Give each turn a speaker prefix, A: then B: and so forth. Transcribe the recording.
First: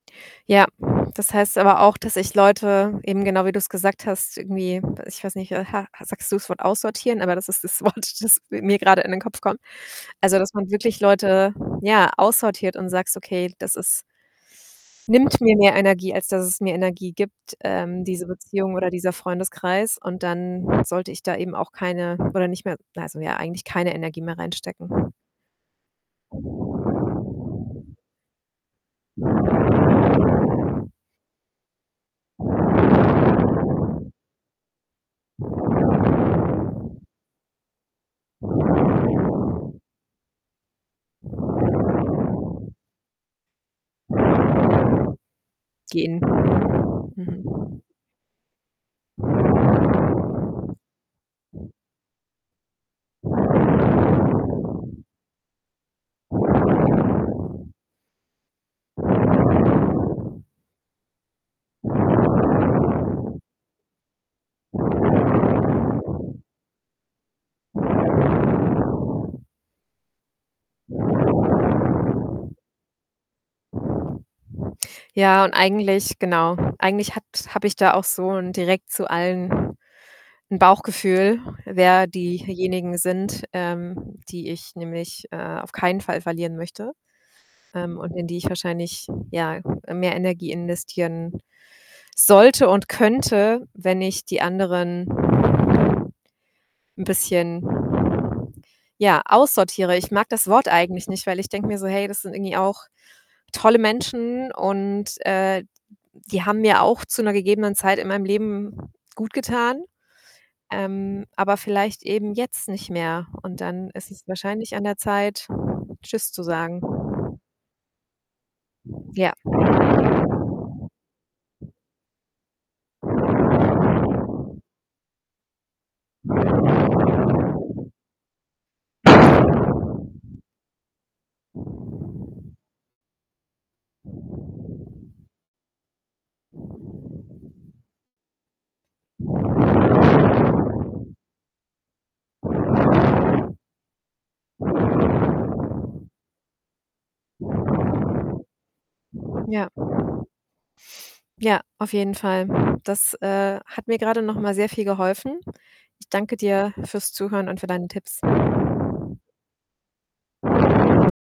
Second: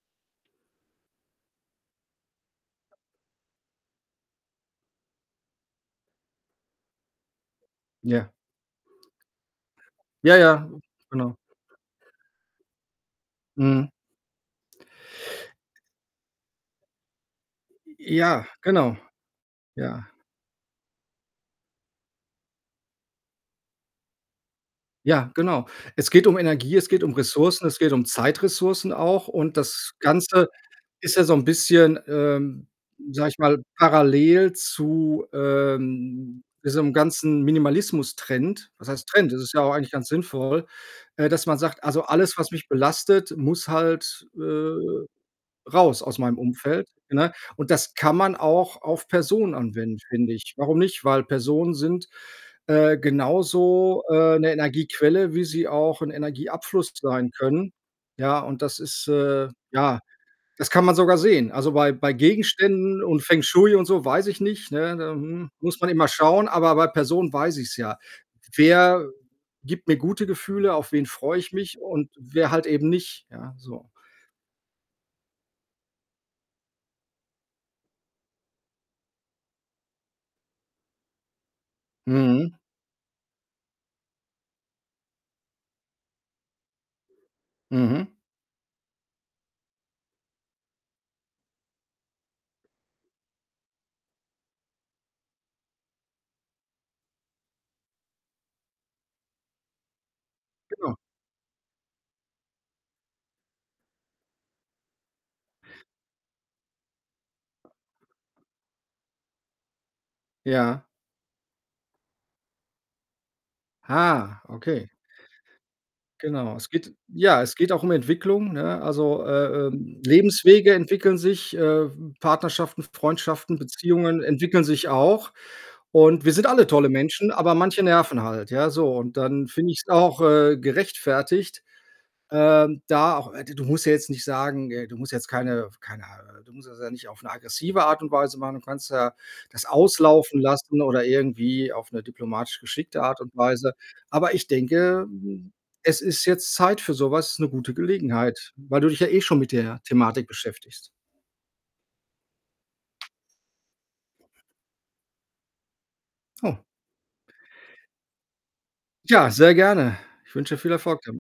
A: Ja, das heißt aber auch, dass ich Leute eben genau wie du's gesagt hast, irgendwie ich weiß nicht, äh, ha ha sagst du's Wort „aussortieren“, aber das ist das Wort,
B: Ja.
A: das mi mir grade in den Kopf kommt.
B: Ja,
A: Also, dass
B: ja,
A: man wirklich
B: genau.
A: Leute, ja, aussortiert und sagst: „Okay, das
B: Mhm.
A: ist nimmt mir mehr Energie, als dass es mir Energie gibt, ähm, diese
B: Ja,
A: Beziehung oder
B: genau.
A: dieser Freundeskreis.
B: Ja.
A: Und dann sollte ich da eben auch keine oder nicht mehr also, ja, eigentlich keine Energie mehr reinstecken.“
B: Ja, genau. Es geht um Energie, es geht um Ressourcen, es geht um Zeitressourcen auch. Und das Ganze ist ja so 'n bisschen, ähm, sage ich mal, parallel zu, ähm, diesem ganzen Minimalismus-Trend. Was heißt Trend? Das ist ja auch eigentlich ganz sinnvoll, äh, dass man sagt: „Also, alles, was mich belastet, muss halt, äh, raus aus
A: Gehen.
B: meinem Umfeld.“, ne? Und
A: Mhm.
B: das kann man auch auf Personen anwenden, finde ich. Warum nicht? Weil Personen sind, äh, genauso, äh, 'ne Energiequelle, wie sie auch 'nen Energieabfluss sein können. Ja, und das ist, äh ja, das kann man sogar sehen. Also, bei bei Gegenständen und Feng Shui und so weiß ich nicht, ne, da, hm, muss man immer schauen, aber bei Personen weiß ich's ja. Wer gibt mir gute Gefühle, auf wen freue ich mich und wer halt eben nicht, ja so.
A: Ja, und eigentlich, genau, eigentlich hat habe ich da auch so 'nen direkt zu allen 'n Bauchgefühl, wer
B: Mhm.
A: diejenigen sind, ähm, die ich nämlich, äh, auf keinen Fall verlieren möchte, ähm,
B: Mhm.
A: und in die ich wahrscheinlich, ja, äh, mehr Energie investieren sollte und könnte, wenn ich die anderen 'n bisschen, ja, aussortiere. Ich mag das Wort
B: Genau.
A: eigentlich nicht, weil ich denke mir so: „Hey, das sind irgendwie auch tolle Menschen und, äh, die haben mir auch zu 'ner gegebenen Zeit in meinem Leben gut getan,
B: Ja.
A: ähm, aber vielleicht eben jetzt nicht mehr. Und dann ist es
B: Ah,
A: wahrscheinlich an
B: okay.
A: der Zeit, 'Tschüss' zu
B: Genau. Es geht
A: sagen.“
B: ja, es geht auch um Entwicklung, ne? Also,
A: Ja.
B: äh ähm, Lebenswege entwickeln sich, äh, w Partnerschaften, Freundschaften, Beziehungen entwickeln sich auch. Und wir sind alle tolle Menschen, aber manche nerven halt, ja. So, und dann finde ich's auch, äh, gerechtfertigt, ähm, da auch äh, du du musst ja jetzt nicht sagen äh, du musst jetzt keine f keine du musst das ja nicht auf 'ne aggressive Art und Weise machen. Du kannst ja das auslaufen lassen oder irgendwie auf 'ne diplomatisch geschickte Art und Weise. Aber ich denke, ähm, es ist jetzt Zeit für sowas 'ne gute Gelegenheit, weil du dich ja eh schon mit
A: Ja.
B: der Thematik beschäftigst.
A: Ja, auf jeden Fall. Das, äh, hat mir grade noch mal sehr viel geholfen. Ich danke
B: Oh.
A: dir fürs Zuhören und für deine Tipps.
B: Ja, sehr gerne. Ich wünsche dir viel Erfolg damit.